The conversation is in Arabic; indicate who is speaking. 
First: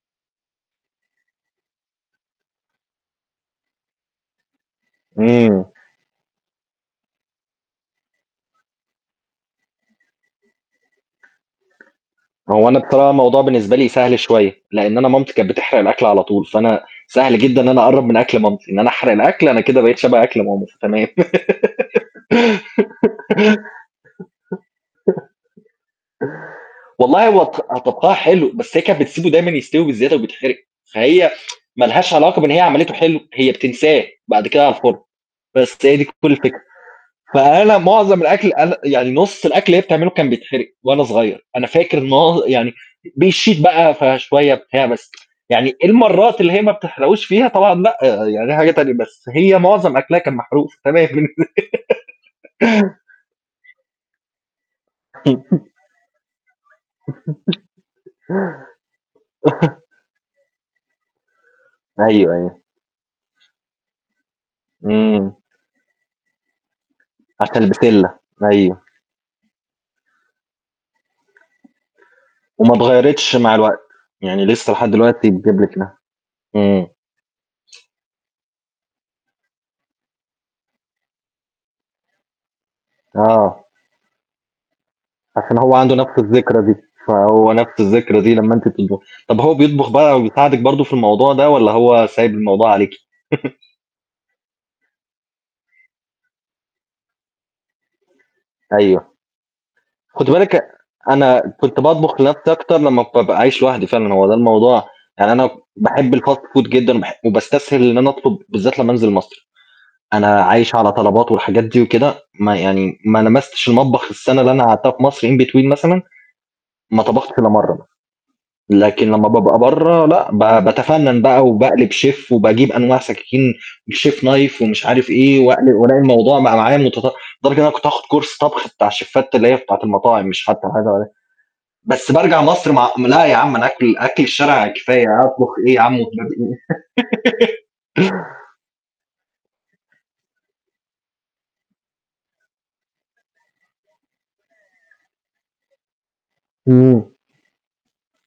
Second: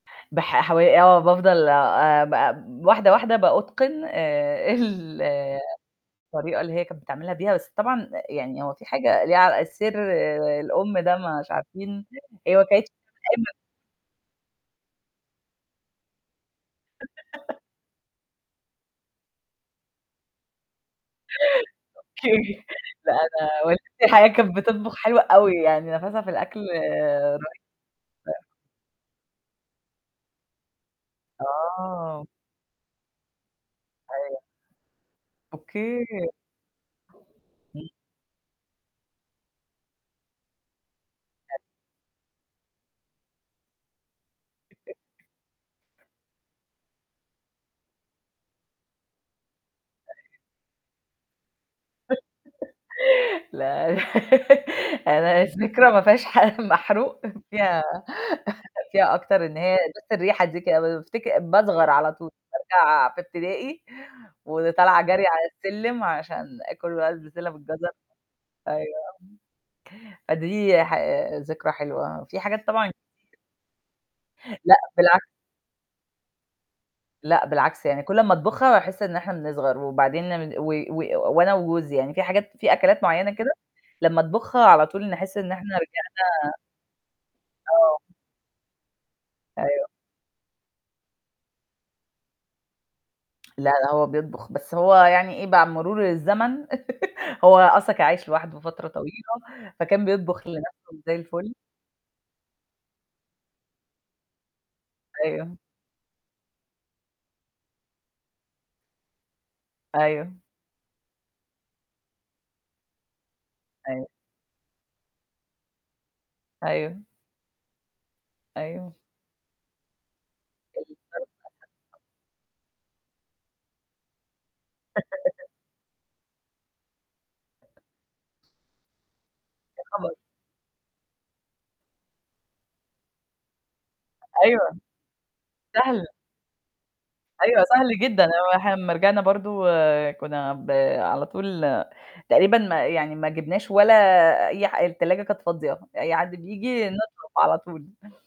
Speaker 1: بح حو آه، بافضل آآ، آآ، ب واحدة، واحدة بأُتقن آآ، ال
Speaker 2: امم.
Speaker 1: الطريقة اللي هي كانت بتعملها بيها، بس طبعًا آآ، يعني هو في حاجة ليها ع السر آآ، الأم ده مش عارفين، هي ما
Speaker 2: هو أنا
Speaker 1: كانتش
Speaker 2: طبعًا
Speaker 1: [unintelligible]
Speaker 2: الموضوع
Speaker 1: دايمًا
Speaker 2: بالنسبة لي سهل شوية، لإن أنا مامتي كانت بتحرق الأكل على طول، فأنا سهل جدًا إن أنا أقرّب من أكل مامتي، إن أنا أحرق الأكل، أنا كده بقيت شبه أكل ماما، فتمام.
Speaker 1: أوكي. لأ أنا والدتي الحقيقة كانت بتطبخ حلو أوي يعني نَفَسها في الأكل
Speaker 2: والله
Speaker 1: رهيب
Speaker 2: هو ط طبخها
Speaker 1: فعلًا.
Speaker 2: حلو، بس هي كانت بتسيبه دايمًا يستوي بزيادة وبيتحرق، فهي ما لهاش
Speaker 1: آه.
Speaker 2: علاقة بإن هي عملتُه حلو، هي بتنساه،
Speaker 1: أيوه.
Speaker 2: بعد كده على الفرن، بس هي دي
Speaker 1: أوكي.
Speaker 2: كُلّ الفكرة، فأنا
Speaker 1: [unintelligible]
Speaker 2: معظم الأكل أنا يعني نُصّ الأكل اللي هي بتعمله كان بيتحرق وأنا صغير،
Speaker 1: حلو.
Speaker 2: أنا فاكر معظ يعني بيشيط بقى، فشوية بتاع
Speaker 1: [unintelligible]
Speaker 2: بس، يعني المرات اللي هي ما بتحرقوش فيها طبعًا لأ، يعني دي حاجة تانية، بس هي معظم أكلها كان
Speaker 1: [unintelligible]
Speaker 2: محروق، فتمام.
Speaker 1: لا أنا أنا الذكرى ما فيهاش حاجة محروق فيها فيها أكتر إن هي بس الريحة دي ك بافتكر باصغر على طول،
Speaker 2: أيوه، أيوه.
Speaker 1: بارجع في ابتدائي وطالعة جري
Speaker 2: امم.
Speaker 1: على السلِّم عشان آكل بقى البسلة
Speaker 2: حتى
Speaker 1: بالجزر،
Speaker 2: البسلة،
Speaker 1: أيوه
Speaker 2: أيوه.
Speaker 1: آه، فدي ح ذكرى حلوة، في حاجات
Speaker 2: وما
Speaker 1: طبعًا
Speaker 2: اتغيرتش مع الوقت، يعني لسه
Speaker 1: لأ،
Speaker 2: لحد
Speaker 1: بالعكس.
Speaker 2: دلوقتي بتجيب لك لحمة، امم.
Speaker 1: لأ، بالعكس يعني كل أمّا أطبخها باحس إن إحنا بنصغر وبعدين ن و و وأنا وجوزي يعني في حاجات في أكلات معينة كده
Speaker 2: آه.
Speaker 1: لمّا أطبخها على طول نحس إن
Speaker 2: عشان
Speaker 1: إحنا
Speaker 2: هو عنده
Speaker 1: رجعنا
Speaker 2: نفس الذكرى دي، فهو نفس
Speaker 1: آه.
Speaker 2: الذكرى دي لمّا أنتِ بتطبخي. طَب هو بيطبخ
Speaker 1: أيوه.
Speaker 2: بقى وبيساعدِك برضه في الموضوع ده والَّا هو سايب الموضوع عليكِ؟
Speaker 1: لأ، لأ هو بيطبخ، بس هو يعني إيه مع مرور الزمن هو أصلًا كان عايش لوحدُه فترة
Speaker 2: أيوه،
Speaker 1: طويلة، فكان
Speaker 2: خدي
Speaker 1: بيطبخ
Speaker 2: بالِك أن
Speaker 1: لنفسُه زي الفل.
Speaker 2: أنا
Speaker 1: أيوه.
Speaker 2: كنت باطبخ لنفسي أكتر لما بابقى عايش لوحدي فعلًا، هو ده الموضوع يعني أنا
Speaker 1: أيوه.
Speaker 2: باحب الfast food جدًا وباح وباستسهل إن أنا أطلب، بالذات لمّا أنزل مصر،
Speaker 1: أيوه.
Speaker 2: أنا عايش على طلبات والحاجات دي وكده، ما يعني ما لمستش
Speaker 1: أيوه.
Speaker 2: المطبخ السنة اللي أنا قعدتها في مصر in between مثلًا،
Speaker 1: أيوه.
Speaker 2: ما طبختش إلّا مرّه مثلًا
Speaker 1: أيوه.
Speaker 2: لكن لمّا بابقى برّه لأ، ب باتفنَّن بقى وباقلب
Speaker 1: [unintelligible]
Speaker 2: شيف وباجيب أنواع سكاكين الchef knife ومش عارف إيه، وأقل وألاقي الموضوع بقى معايا متطو لدرجة إن أنا كنت هاخد course طبخ بتاع الشيفات اللي هي بتاعة
Speaker 1: يا خبر!
Speaker 2: المطاعم، مش حتى حاجة عادية. بس بارجع مصر مع لأ يا عم أنا آكل أكل الشارع
Speaker 1: أيوه،
Speaker 2: كفاية، أطبخ إيه يا عم
Speaker 1: سهل.
Speaker 2: وهباب إيه؟
Speaker 1: أيوه سهل جدًا، هو إحنا أمّا رجعنا برضه كنا ب على طول تقريبًا ما يعني ما جبناش ولا أي حا التلاجة كانت فاضية، أي حد بييجي
Speaker 2: امم.
Speaker 1: نطلب على طول.